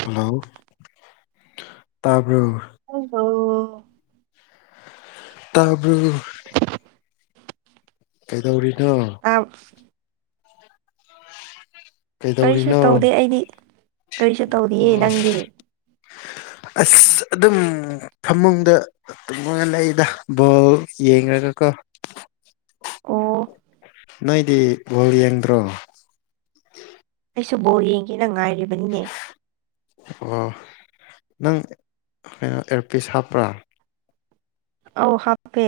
hello ꯇꯥꯕ꯭ꯔꯣ ꯑꯣ ꯍꯣ ꯇꯥꯕꯔꯣ ꯀꯩꯗꯧꯔꯤꯅꯣ ꯑꯞ ꯀꯔꯤꯁꯨ ꯀꯩꯗꯧꯔꯤꯅꯣ ꯇꯧꯗꯦ ꯑꯩꯗꯤ ꯀꯔꯤꯁꯨ ꯇꯧꯔꯤꯌꯦ ꯅꯪꯗꯤ ꯑꯁ ꯑꯗꯨꯝ ꯐꯃꯨꯡꯗ ꯇꯨꯝꯃꯒ ꯂꯩꯗ ꯕꯣꯜ ꯌꯦꯔꯒꯀꯣ ꯑꯣ ꯅꯣꯏꯗꯤ ꯒꯣꯜ ꯌꯦꯡꯗ꯭ꯔꯣ ꯑꯩꯁꯨ ꯕꯣꯜ ꯌꯦꯡꯒꯦꯅ ꯉꯥꯏꯔꯤꯕꯅꯤꯅꯦ ꯑꯣ ꯅꯪ ꯀꯩꯅꯣ ꯑꯦꯌꯔꯄꯤꯁ ꯍꯥꯞꯄ꯭ꯔꯥ ꯑꯧ ꯍꯥꯞꯄꯦ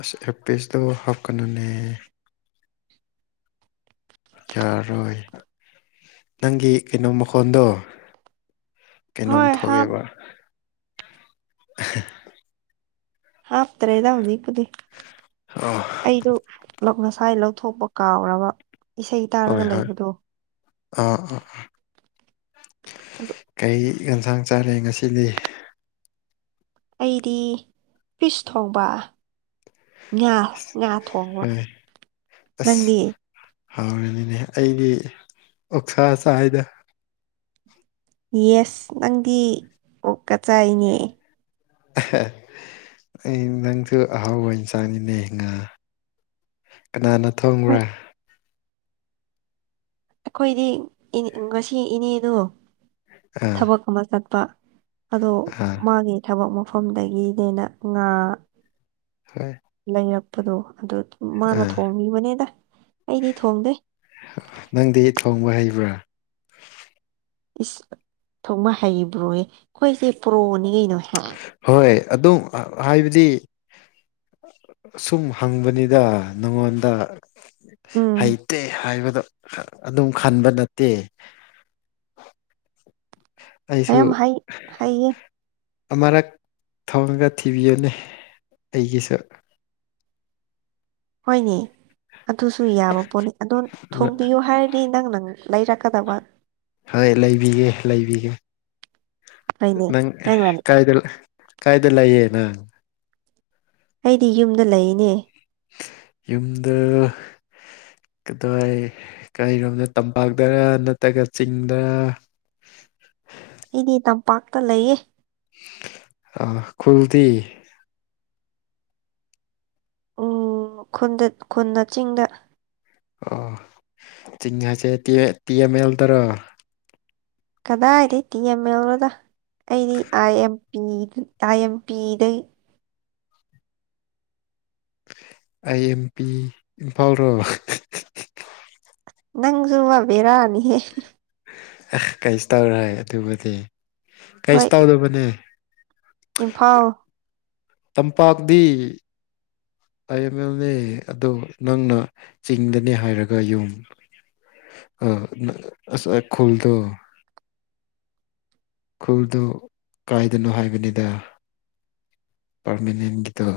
ꯑꯁ ꯑꯦꯌꯔꯄꯤꯁꯇꯣ ꯍꯥꯞꯀꯅꯅꯦ ꯌꯥꯔꯣꯏ ꯅꯪꯒꯤ ꯀꯩꯅꯣ ꯃꯈꯣꯟꯗꯣ ꯀꯩꯅꯣꯝ ꯍꯣꯏ ꯍꯥꯞ ꯊꯣꯛꯑꯦꯕ ꯍꯥꯐꯇꯔꯦꯗ ꯍꯧꯖꯤꯛꯇ ꯑꯣ ꯑꯩꯗꯨꯣ ꯉꯁꯥꯏ ꯂꯧꯊꯣꯛꯄ ꯀꯥꯎꯔꯕ ꯏꯁꯩ ꯇꯥꯔꯒ ꯍꯣꯏ ꯍꯣꯏ ꯂꯩꯕꯗꯣ ꯑꯥ ꯑꯥ ꯑꯥ ꯑꯗꯨ ꯀꯩ ꯌꯦꯟꯁꯥꯡ ꯆꯥꯔꯦ ꯉꯁꯤꯗꯤ ꯑꯩꯗꯤ ꯄꯤꯁ ꯊꯧꯕ ꯉꯥ ꯉꯥ ꯊꯣꯡꯕ ꯍꯣꯏ ꯑꯁ ꯅꯪꯗꯤ ꯍꯥꯎꯔꯅꯤꯅꯦ ꯑꯩꯗꯤ ꯑꯣꯛꯁꯥ ꯁꯥꯏꯗ ꯌꯦꯁ ꯅꯪꯗꯤ ꯑꯣꯛ ꯀꯆꯥꯏꯅꯦ ꯑꯩ ꯅꯪꯁꯨ ꯑꯍꯥꯎꯕ ꯏꯟꯁꯥꯡꯅꯤꯅꯦ ꯉꯥ ꯀꯅꯥꯅ ꯍꯣꯏ ꯊꯣꯡꯕ꯭ꯔꯥ ꯑꯩꯈꯣꯏꯗꯤ ꯉꯁꯤ ꯏꯅꯦꯗꯣ ꯑꯥ ꯊꯕꯛ ꯑꯃ ꯆꯠꯄ ꯑꯗꯣ ꯑꯥ ꯃꯥꯒꯤ ꯊꯕꯛ ꯃꯐꯝꯗꯒꯤꯅꯦꯅ ꯉꯥ ꯍ ꯂꯩꯔꯛꯄꯗꯣ ꯑꯗꯨ ꯃꯥꯅ ꯊꯣꯡꯉꯕꯅꯦꯗ ꯑꯩꯗꯤ ꯊꯣꯡꯗꯦ ꯅꯪꯗꯤ ꯊꯣꯡꯕ ꯍꯩꯕ꯭ꯔꯥ ꯏꯁ ꯊꯣꯛꯃ ꯍꯩꯕ꯭ꯔꯣꯌꯦ ꯑꯩꯈꯣꯏꯁꯦ ꯄ꯭ꯔꯣꯅꯤ ꯀꯩꯅꯣ ꯍꯣꯏ ꯑꯗꯨꯝ ꯍꯥꯏꯕꯗꯤ ꯁꯨꯝ ꯍꯪꯕꯅꯤꯗ ꯅꯉꯣꯟꯗ ꯎꯝ ꯍꯩ ꯇꯦ ꯍꯥꯏꯕꯗꯣ ꯑꯗꯨꯝ ꯈꯟꯕ ꯅꯠꯇꯦ ꯑꯩꯁꯨ ꯌꯥꯝ ꯍꯩ ꯍꯩꯌꯦ ꯑꯃꯔꯛ ꯊꯣꯡꯔꯒ ꯊꯤꯕꯤꯌꯨꯅꯤ ꯑꯩꯒꯤꯁꯨ ꯍꯣꯏꯅꯦ ꯑꯗꯨꯁꯨ ꯌꯥꯕ ꯄꯣꯠꯅꯤ ꯑꯗꯣ ꯊꯣꯡꯕꯤꯌꯨ ꯍꯥꯏꯔꯗꯤ ꯅꯪ ꯅꯪ ꯂꯩꯔꯛꯀꯗꯕ ꯍꯣꯏ ꯂꯩꯕꯤꯒꯦ ꯂꯩꯕꯤꯒꯦ ꯍꯣꯏꯅꯦ ꯅꯪ ꯅꯪꯅ ꯀꯥꯏꯗ ꯀꯥꯏꯗ ꯂꯩꯌꯦꯅ ꯑꯩꯗꯤ ꯌꯨꯝꯗ ꯂꯩꯅꯦ ꯌꯗ ꯀꯗꯋꯥꯏ ꯀꯔꯤꯔꯣꯝꯗ ꯇꯝꯄꯥꯛꯇꯔ ꯅꯠꯇ꯭ꯔꯒ ꯆꯤꯡꯗꯔ ꯑꯩꯗꯤ ꯇꯝꯄꯥꯛꯇ ꯂꯩꯌꯦ ꯑ ꯈꯜꯇ ꯎꯟꯗ ꯈꯨꯟꯅ ꯆꯤꯡꯗ ꯑꯣ ꯆꯤꯡ ꯍꯥꯏꯁꯦ ꯇ ꯇꯤ ꯑꯦꯝ ꯑꯦꯜꯗꯔꯣ ꯀꯗꯥꯏꯗꯒꯤ ꯇꯤ ꯑꯦꯝ ꯑꯦꯜꯔꯗ ꯑꯩꯗꯤ I M P I M ꯄꯤꯗꯩ ꯑꯥꯏ ꯑꯦꯝ ꯄꯤ ꯏꯝꯐꯥꯜ ꯔꯣꯜ ꯅꯪꯁꯨꯨꯝ ꯋꯥꯕꯦꯔꯥꯅꯤꯍꯦ ꯀꯩꯁꯨ ꯇꯧꯔꯦ ꯑꯗꯨꯕꯨꯗꯤ ꯀꯩꯁꯨ ꯍꯣꯏ ꯇꯧꯗꯕꯅꯦ ꯏꯝꯐꯥꯜ ꯇꯝꯄꯥꯛꯗꯤ ꯑꯥꯏ ꯑꯦꯝ ꯑꯦꯦꯝꯅꯦ ꯑꯗꯨ ꯅꯪꯅ ꯆꯤꯡꯗꯅꯦ ꯍꯥꯏꯔꯒ ꯌꯨꯝ ꯑ ꯑꯁ ꯈꯨꯜꯗꯣ ꯈꯨꯔꯗꯨ ꯀꯥꯏꯗꯅꯣ ꯍꯥꯏꯕꯅꯤꯗ ꯄꯔꯃꯅꯦꯟꯒꯤꯗ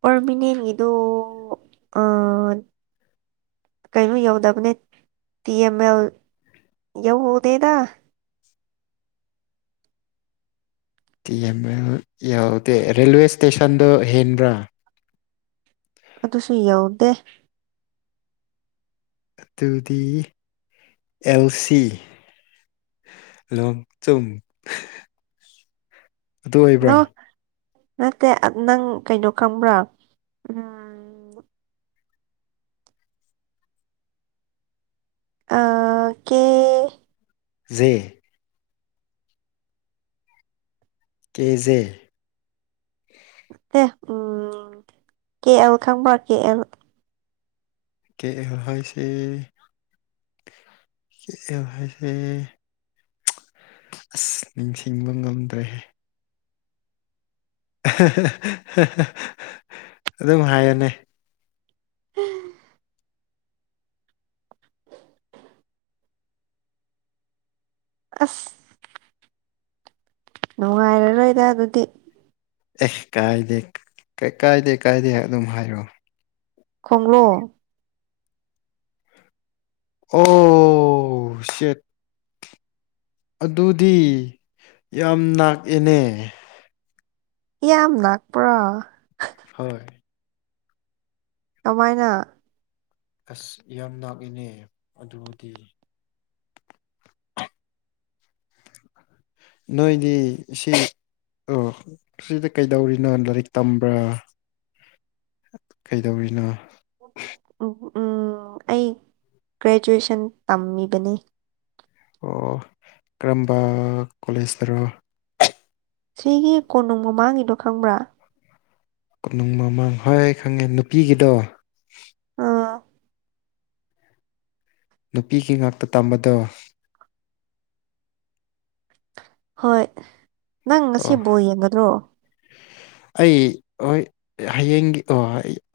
ꯄꯔꯃꯤꯅꯦꯟ ꯏꯗꯨ ꯀꯩꯅꯣ ꯌꯧꯗꯕꯅꯦ ꯇꯤ ꯑꯦꯝ ꯑꯦꯜ ꯌꯧꯍꯧꯗꯦꯗ ꯇꯤ ꯑꯦꯝ ꯑꯦꯜ ꯌꯥꯎꯗꯦ ꯔꯦꯜꯋꯦ ꯏꯁꯇꯦꯁꯟꯗꯣ ꯍꯦꯟꯕ꯭ꯔꯥ ꯑꯗꯨꯁꯨ ꯌꯥꯎꯗꯦ ꯑꯗꯨꯗꯤ ꯑꯦꯜ ꯁꯤ ꯂꯣꯡ ꯆꯨꯝ ꯑꯗꯨ ꯑꯣꯏꯕ꯭ꯔꯥ ꯅꯣ ꯅꯠꯇꯦ ꯅꯪ ꯀꯩꯅꯣ ꯈꯪꯕ꯭ꯔꯥ ꯎꯝ ꯑ ꯀꯦ ꯦ ꯀꯖꯦ ꯑꯦꯦ ꯎꯝ ꯀꯦ ꯑꯦꯜ ꯈꯪꯕ꯭ꯔ ꯀꯦ ꯑꯦꯜ ꯀꯦ ꯑꯦꯁ ꯀꯦ ꯑꯦꯁꯦ ꯑꯁ ꯅꯤꯡꯁꯤꯡꯕ ꯉꯝꯗ꯭ꯔꯦꯍꯦ ꯑꯗꯨꯝ ꯍꯥꯏꯌꯦꯅꯦ ꯎꯝ ꯑꯁ ꯅꯨꯡꯉꯥꯏꯔꯔꯣꯏꯗ ꯑꯗꯨꯗꯤ ꯑꯦ ꯀꯥꯏꯗꯦ ꯀꯥꯏꯗꯦ ꯀꯥꯏꯗꯦ ꯑꯗꯨꯝ ꯍꯥꯏꯔꯛꯑꯣ ꯈꯪꯂꯣ ꯑꯣ ꯁꯦꯠ ꯑꯗꯨꯗꯤ ꯌꯥꯝ ꯥꯛꯑꯦꯅꯦ ꯌꯥꯝ ꯂꯥꯛꯄ꯭ꯔꯣ ꯍꯣꯏ ꯀꯃꯥꯏꯅ ꯑꯁ ꯌꯥꯝ ꯂꯥꯛꯏꯅꯦ ꯑꯗꯨꯕꯨꯗꯤ ꯅꯣꯏꯗꯤ ꯁꯤ ꯑꯣ ꯁꯤꯗꯤ ꯀꯩꯗꯧꯔꯤꯅꯣ ꯂꯥꯏꯔꯤꯛ ꯇꯝꯕ꯭ꯔꯥ ꯀꯩꯗꯧꯔꯤꯅꯣ ꯎ ꯑꯩ ꯒ꯭ꯔꯦꯖꯨꯑꯦꯁꯟ ꯇꯝꯃꯤꯕꯅꯤ ꯑꯣ ꯀꯔꯝꯕ ꯀꯣꯂꯦꯖꯇꯔꯣ ꯁꯤꯒꯤ ꯀꯣꯅꯨꯡ ꯃꯃꯥꯡꯉꯗꯣ ꯈꯪꯕ꯭ꯔꯥ ꯀꯣꯅꯨꯡ ꯃꯃꯥꯡ ꯍꯣꯏ ꯈꯪꯉꯦ ꯅꯨꯄꯤꯒꯤꯗꯣ ꯑꯥ ꯅꯨꯄꯤꯒꯤ ꯉꯥꯛꯇ ꯇꯝꯕꯗꯣ ꯍꯣꯏ ꯅꯪ ꯑꯣ ꯉꯁꯤꯕꯨꯣ ꯌꯦꯡꯒꯗ꯭ꯔꯣ ꯑꯩ ꯍꯣꯏ ꯍꯌꯦꯡꯒꯤ ꯑꯣ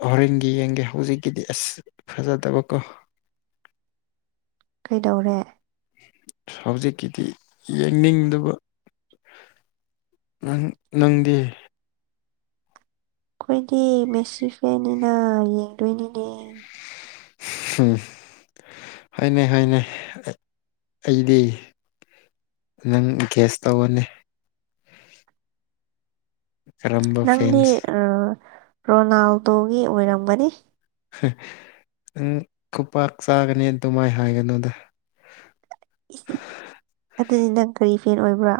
ꯍꯣꯔꯦꯟꯒꯤ ꯌꯦꯡꯒꯦ ꯍꯧꯖꯤꯛꯀꯤꯗꯤ ꯑꯁ ꯐꯖꯗꯕꯀꯣ ꯀꯩꯗꯧꯔꯦ ꯍꯧꯖꯤꯛꯀꯤꯗꯤ ꯌꯦꯡꯅꯤꯡꯗꯕ ꯅꯪ ꯅꯪꯗꯤ ꯑꯩꯈꯣꯏꯗꯤ ꯃꯦꯁꯤꯈ꯭ꯔꯦꯅꯤꯅ ꯌꯦꯡꯗꯣꯏꯅꯤꯅꯦ ꯎꯝ ꯍꯥꯏꯅꯦꯩ ꯍꯥꯏꯅꯦ ꯑꯩꯗꯤ ꯅꯪ ꯒ꯭ꯌꯥꯁ ꯇꯧꯔꯅꯤ ꯀꯔꯝꯕ ꯅꯪꯗꯤ ꯐꯦꯟꯁ ꯔꯣꯅꯥꯜꯗꯣꯒꯤ ꯑꯣꯏꯔꯝꯕꯅꯤ ꯅꯪ ꯈꯨꯄꯥꯛꯥꯛ ꯆꯥꯒꯅꯦꯅ ꯑꯗꯨꯃꯥꯏ ꯍꯥꯏꯒꯅꯣꯗ ꯑꯗꯨꯗꯤ ꯅꯪ ꯀꯔꯤ ꯐꯦꯟ ꯑꯣꯏꯕ꯭ꯔꯥ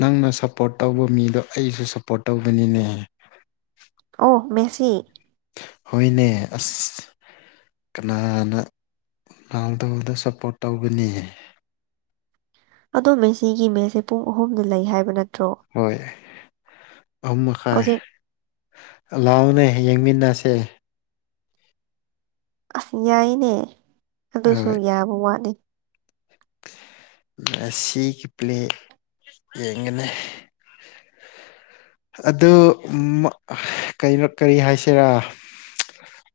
ꯅꯪꯅ ꯁꯞꯄꯣꯔꯠ ꯇꯧꯕ ꯃꯤꯗꯣ ꯑꯩꯁꯨ ꯁꯞꯄꯣꯔꯠ ꯇꯧꯕꯅꯤꯅꯦ ꯑꯣ ꯃꯦꯁꯤ ꯍꯅꯦ ꯑꯁ ꯀꯅꯥꯅ ꯂꯥꯡꯗꯧꯗ ꯁꯞꯄꯣꯔꯠ ꯇꯧꯒꯅꯤ ꯑꯗꯣꯝꯃꯦ ꯁꯤꯒꯤ ꯃꯦꯁꯦ ꯄꯨꯡ ꯑꯍꯨꯝꯗ ꯂꯩ ꯍꯥꯏꯕ ꯅꯠꯇꯦ ꯍꯣꯏ ꯑꯍꯨꯝ ꯃꯈꯥꯏ ꯍꯧꯖꯤꯛ ꯂꯥꯎꯅ ꯌꯦꯡꯃꯤꯟꯅꯁꯦ ꯑꯁ ꯌꯥꯏꯅꯦ ꯑꯗꯨꯁꯨ ꯌꯥꯕ ꯋꯥꯠꯂ ꯃꯦꯁꯤ ꯀꯤ ꯄ꯭ꯂꯦ ꯌꯦ ꯑꯗꯨ ꯀꯩꯅꯣ ꯀꯔꯤ ꯍꯥꯏꯁꯤꯔꯥ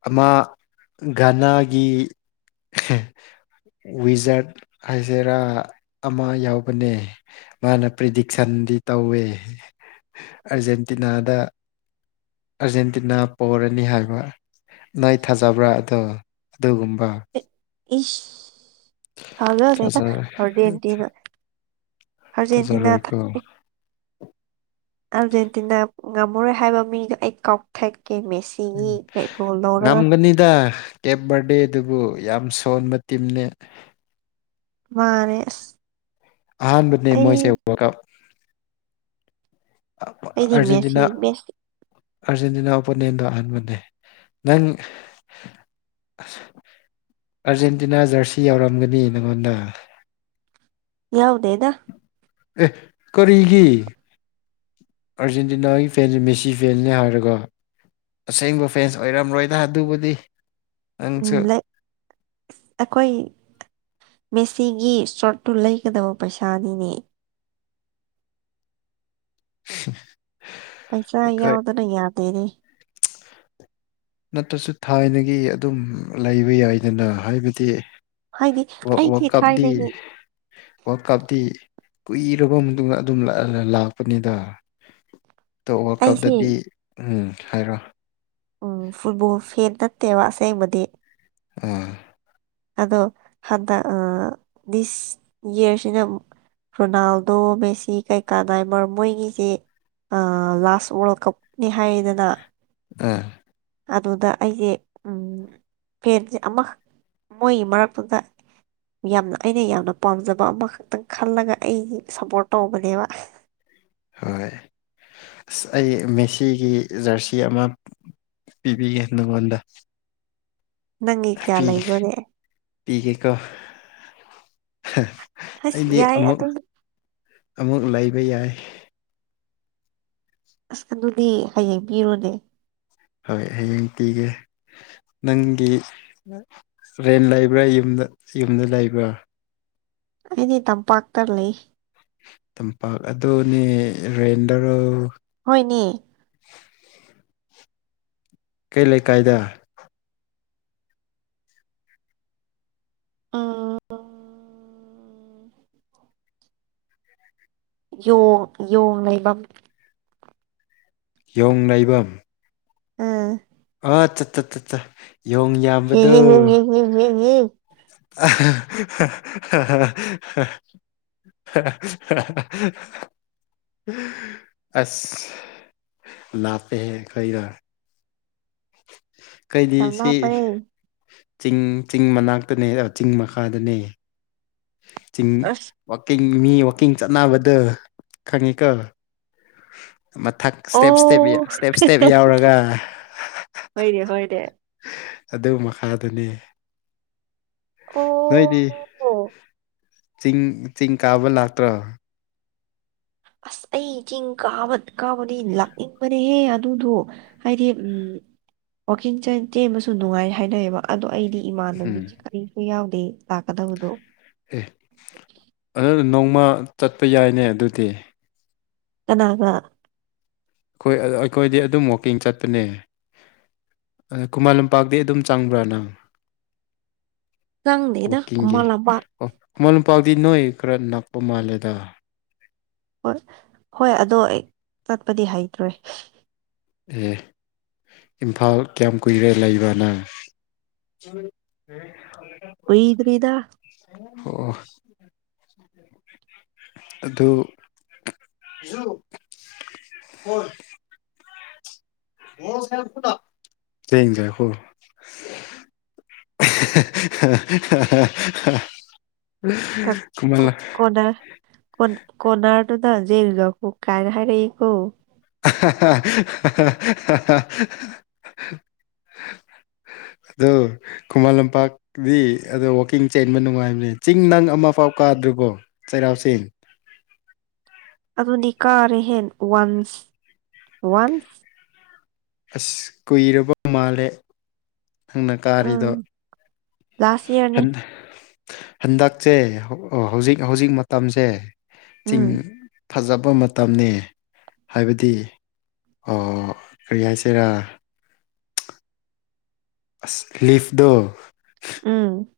ꯑꯃ ꯒꯅꯥꯒꯤ ꯋꯤꯖꯥꯔꯠ ꯍꯥꯏꯖꯦꯔꯥ ꯑꯃ ꯌꯥꯎꯕꯅꯦ ꯃꯥꯅ ꯄ꯭ꯔꯤꯗꯤꯛꯁꯟꯗꯤ ꯇꯧꯋꯦ ꯑꯔꯖꯦꯟꯇꯤꯅꯥꯗ ꯑꯥꯔꯖꯦꯟꯇꯤꯅꯥ ꯄꯔꯅꯤ ꯍꯥꯏꯕ ꯅꯥꯣꯏ ꯊꯥꯖꯕ꯭ꯔꯥ ꯑꯗꯣ ꯑꯗꯨꯒꯨꯝꯕ ꯏꯐ ꯊꯖꯩꯗ ꯑꯔꯖꯦꯟꯦꯟꯇꯤꯅꯥ ꯑꯔꯖꯦꯟꯇꯤꯅꯥ ꯊ ꯊꯥꯖꯔꯣꯏꯀꯣ [unintelligible] ꯑꯥꯔꯖꯦꯟꯇꯤꯅꯥ ꯉꯝꯃꯔꯣꯏ ꯍꯥꯏꯕ ꯃꯤꯗꯣ ꯑꯩ ꯀꯥꯎꯊꯀꯦ ꯃꯤꯁ ꯎꯝ ꯉꯝꯒꯅꯤꯗ ꯀꯦꯞ ꯕꯔꯗꯦ ꯑꯗꯨꯕꯨ ꯌꯥꯝ ꯁꯣꯟꯕ ꯇꯤꯝꯅꯦ ꯃꯥꯅꯦꯦ ꯑꯍꯥꯟꯕꯅꯦ ꯃꯣꯏꯁꯦ ꯋꯥꯔꯜ ꯀꯞ ꯑ ꯑꯩꯗꯤ ꯃꯦꯁꯤ ꯑꯔꯖꯦꯟꯇꯤꯅꯥ ꯃꯦꯁꯤ ꯑꯔꯖꯦꯟꯇꯤꯅꯥ ꯑꯣꯄꯣꯅꯦꯟꯗ ꯍꯟꯕꯅꯦ ꯅꯪ ꯑꯁ ꯑꯔꯖꯦꯟꯇꯤꯅꯥ ꯖꯔꯁꯤ ꯌꯥꯎꯔꯝꯒꯅꯤ ꯅꯪꯉꯣꯟꯗ ꯌꯥꯎꯗꯦꯗ ꯑꯦ ꯀꯔꯤꯒꯤ ꯑꯥꯔꯖꯦꯟꯇꯤꯅꯥꯒꯤ ꯐꯦꯟꯁꯦ ꯃꯦꯁꯤ ꯐꯦꯟꯅꯤ ꯍꯥꯏꯔꯒ ꯑꯁꯦꯡꯕ ꯐꯦꯟꯁ ꯑꯣꯏꯔꯝꯔꯣꯏꯗ ꯑꯗꯨꯕꯨꯗꯤ ꯅꯪꯁꯨ ꯎꯝ ꯂꯩ ꯑꯩꯈꯣꯏ ꯃꯦꯁꯤꯒꯤ ꯁꯣꯔꯠꯇꯨ ꯂꯩꯒꯗꯕ ꯄꯩꯁꯥꯅꯤꯅꯦ [unintelligible] ꯄꯩꯁꯥ ꯑꯩꯈꯣꯏ ꯌꯥꯎꯗꯅ ꯌꯥꯗꯦꯅꯦ ꯅꯠꯇꯁꯨ ꯊꯥꯏꯅꯒꯤ ꯑꯗꯨꯝ ꯂꯩꯕ ꯌꯥꯏꯗꯅ ꯍꯥꯏꯕꯗꯤ ꯍꯥꯏꯗꯤ ꯋꯥ ꯋꯥ ꯑꯩꯁꯦ ꯀꯞꯗꯤ ꯊꯥꯏꯅꯒꯤ ꯋꯥꯔꯜ ꯀꯞꯇꯤ ꯀꯨꯏꯔꯕ ꯃꯇꯨꯡꯗ ꯑꯗꯨꯝ ꯂ ꯂ ꯂꯥꯛꯄꯅꯤꯗ [inaudible] ꯇꯣ ꯋꯥꯔꯜ ꯑꯩꯁꯦ ꯀꯞꯗꯗꯤ ꯎꯝ ꯍꯥꯏꯔꯣ ꯎꯝ ꯐꯨꯠꯕꯣꯜ ꯐꯦꯟ ꯅꯠꯇꯦꯕ ꯑꯁꯦꯡꯕꯗꯤ ꯑꯥ ꯑꯗꯣ ꯍꯟꯗꯛ ꯑ ꯗꯤꯁ ꯏꯌ꯭ꯔꯁꯤꯅ ꯑꯃꯨꯛ ꯔꯣꯅꯥꯜꯗꯣ ꯃꯦꯁꯤ ꯀꯩꯀꯥ ꯅꯥꯏꯃꯥꯔ ꯃꯣꯏꯒꯤꯁꯦ ꯑꯥ ꯂꯥꯁ ꯋꯥꯔꯜ ꯀꯞ ꯅꯤ ꯍꯥꯏꯌꯦꯗꯅ ꯑ ꯑꯗꯨꯗ ꯑꯩꯁꯦ ꯎꯝ ꯐꯦꯟꯁꯦ ꯑꯃꯈꯛ ꯃꯣꯏꯒꯤ ꯃꯔꯛꯇꯨꯗ ꯌꯥꯝꯅ ꯑꯩꯅ ꯌꯥꯝꯅ ꯄꯥꯝꯖꯕ ꯑꯃꯈꯛꯇꯪ ꯈꯜꯂꯒ ꯑꯩꯖꯦ ꯁꯞꯄꯣꯔ꯭ꯠ ꯇꯧꯕꯅꯦꯕ ꯍꯣꯏ ꯑꯁ ꯑꯩ ꯃꯦꯁꯤꯒꯤ ꯖ꯭ꯔꯁꯤ ꯑꯃ ꯄꯤꯕꯤꯒꯦ ꯅꯪꯉꯣꯟꯗ ꯅꯪꯒꯤ ꯀꯌꯥ ꯄꯤꯒꯦ ꯂꯩꯕ꯭ꯔꯣꯅꯦ ꯄꯤꯒꯦꯀꯣ ꯑꯁ ꯑꯩꯗꯤ ꯌꯥꯏ ꯑꯃꯨꯛ ꯑꯗꯨ ꯑꯃꯨꯛ ꯂꯩꯕ ꯌꯥꯏ ꯑꯁ ꯑꯗꯨꯗꯤ ꯍꯌꯦꯡ ꯄꯤꯔꯣꯅꯦ ꯍꯣꯏ ꯍꯌꯦꯡ ꯄꯤꯒꯦ ꯅꯪꯒꯤ ꯔꯦꯟ ꯂꯩꯕ꯭ꯔꯥ ꯌꯨꯝꯗ ꯌꯨꯝꯗ ꯂꯩꯕ꯭ꯔꯥ ꯑꯩꯗꯤ ꯇꯝꯄꯥꯛꯇ ꯂꯩ ꯇꯝꯄꯥꯛ ꯑꯗꯨꯅꯦ ꯔꯦꯟꯗꯔꯣ ꯍꯣꯏꯅꯦ ꯀꯩ ꯂꯩꯀꯥꯏꯗ ꯎꯝ ꯎꯝ ꯌꯣꯡ ꯌꯣꯡ ꯂꯩꯕꯝ ꯌꯣꯡ ꯂꯩꯩꯕꯝ ꯎꯝ ꯑ ꯆꯠ ꯆꯠ ꯆꯠ ꯆꯥ ꯌꯣꯡ ꯍꯦ ꯌꯥꯝꯕꯗꯣ ꯍꯦ ꯍꯦꯡ ꯍꯦꯡ ꯍꯦꯡ ꯍꯦꯡ ꯍꯦꯡ [unintelligible] ꯑꯁ ꯂꯥꯞꯄꯦꯍꯦ ꯑꯩꯈꯣꯏꯒ ꯀꯩꯗꯤ ꯌꯥꯝ ꯁꯤ ꯂꯥꯞꯄꯅꯦ ꯆꯤꯡ ꯆꯤꯡ ꯃꯅꯥꯛꯇꯅꯦ ꯆꯤꯡ ꯃꯈꯥꯗꯅꯦ ꯆꯤꯡ ꯑꯁ ꯋꯥꯛꯀꯤꯡ ꯃꯤ ꯋꯥꯛꯀꯤꯡ ꯆꯠꯅꯕꯗꯨ ꯈꯪꯉꯤꯀꯣ ꯃꯊꯛ ꯏꯁꯇꯦꯞ ꯏꯁꯇꯦꯞꯕꯤꯌꯥ ꯑꯣ ꯏꯁꯇꯦꯞ ꯏꯁꯇꯦꯞ ꯌꯥꯎꯔꯒ ꯍꯣꯏꯅꯦ ꯍꯣꯏꯅꯦ ꯑꯗꯨ ꯃꯈꯥꯗꯅꯤ ꯑꯣ ꯅꯣꯏꯗꯤ ꯆꯤꯡ ꯆꯤꯡ ꯀꯥꯕ ꯂꯥꯛꯇ꯭ꯔꯣ ꯑꯁ ꯑꯩ ꯆꯤꯡ ꯀꯥꯕ ꯀꯥꯕꯗꯤ ꯂꯥꯛꯅꯤꯡꯕꯅꯦꯍꯦ ꯑꯗꯨꯗꯣ ꯍꯥꯏꯗꯤ ꯎꯝ ꯋꯥꯛꯀꯤꯡ ꯆꯦꯟ ꯆꯦꯟꯕꯁꯨ ꯅꯨꯡꯉꯥꯏ ꯍꯥꯏꯅꯩꯌꯦꯕ ꯑꯗꯣ ꯑꯩꯗꯤ ꯎꯝ ꯏꯃꯥꯟꯅꯕꯤꯒꯤ ꯀꯔꯤꯁꯨ ꯌꯥꯎꯗꯦ ꯂꯥꯛꯀꯗꯕꯗꯣ ꯑꯦ ꯑꯗꯨ ꯅꯣꯡꯃ ꯆꯠꯄ ꯌꯥꯏꯅꯦ ꯑꯗꯨꯗꯤ ꯀꯅꯥꯒ ꯑꯩꯈꯣꯏ ꯑꯩꯈꯣꯏꯗꯤ ꯑꯗꯨꯝ ꯋꯥꯛꯀꯤꯡ ꯆꯠꯄꯅꯦ ꯑ ꯈꯨꯃꯟ ꯂꯝꯄꯥꯛꯇꯤ ꯑꯗꯨꯝ ꯆꯪꯕ꯭ꯔꯥ ꯅꯪ ꯆꯡꯗꯦꯗ ꯋꯥꯛꯀꯤꯡꯒꯤ ꯀꯨꯃꯟ ꯂꯝꯄꯥꯛ ꯑꯣ [unintelligible] ꯅꯣꯏ ꯈꯔ ꯅꯛꯄ ꯃꯥꯜꯂꯦꯗ ꯍꯣꯏ ꯍꯣꯏ ꯑꯗꯣ ꯑꯩ ꯆꯠꯄꯗꯤ ꯍꯩꯇ꯭ꯔꯦ ꯑꯦ ꯏꯝꯐꯥꯜ ꯀꯌꯥꯝ ꯀꯨꯏꯔꯦ ꯂꯩꯕꯅꯪ [unintelligible] ꯀꯨꯏꯗꯔꯤꯗ ꯑꯣ ꯑꯗꯨ [unintelligible] [unintelligible] [inaudible] [inaudible] ꯀ ꯀꯃꯜ ꯀꯣꯅ [unintelligible] ꯀꯣꯟ ꯀꯅꯔ ꯇꯗꯖꯦꯒ ꯀꯨ ꯀꯥꯏꯅ ꯍꯥꯏꯥꯏꯔꯀꯣ [unintelligible] [unintelligible] [inaudible] [inaudible] ꯑꯗꯣ ꯈꯨꯃꯟ ꯂꯝꯄꯥꯛꯗꯤ ꯑꯗꯣ ꯋꯥꯛꯀꯤꯡ ꯆꯦꯟꯕ ꯅꯨꯡꯉꯥꯏꯕꯅꯦ ꯆꯤꯡ ꯅꯪ ꯑꯃ ꯐꯥꯎ ꯀꯥꯗ꯭ꯔꯤꯕꯣ ꯆꯩꯔꯥꯎ ꯆꯦꯡ ꯑꯗꯨꯗꯤ ꯀꯥꯔꯦ ꯍꯦꯟ ꯋꯥꯟꯁ ꯋꯥꯟꯁ ꯑꯁ ꯀꯨꯏꯔꯕ ꯃꯥꯜꯂꯦ ꯅꯪꯅ ꯀꯥꯔꯤꯗꯣ ꯎꯝ ꯂꯥꯁ ꯏꯌꯥꯔꯅꯤ ꯍꯟꯗ ꯍꯟꯗꯛꯁꯦ ꯍꯧꯖꯤꯛ ꯍꯧꯖꯤꯛ ꯃꯇꯝꯁꯦ ꯆꯤꯡ ꯎꯝ ꯐꯖꯕ ꯃꯇꯝꯅꯦ ꯍꯥꯏꯕꯗꯤ ꯑꯣ ꯀꯔꯤ ꯍꯥꯏꯁꯤꯔꯥ ꯑꯁ ꯂꯤꯞꯗꯣ ꯎꯝ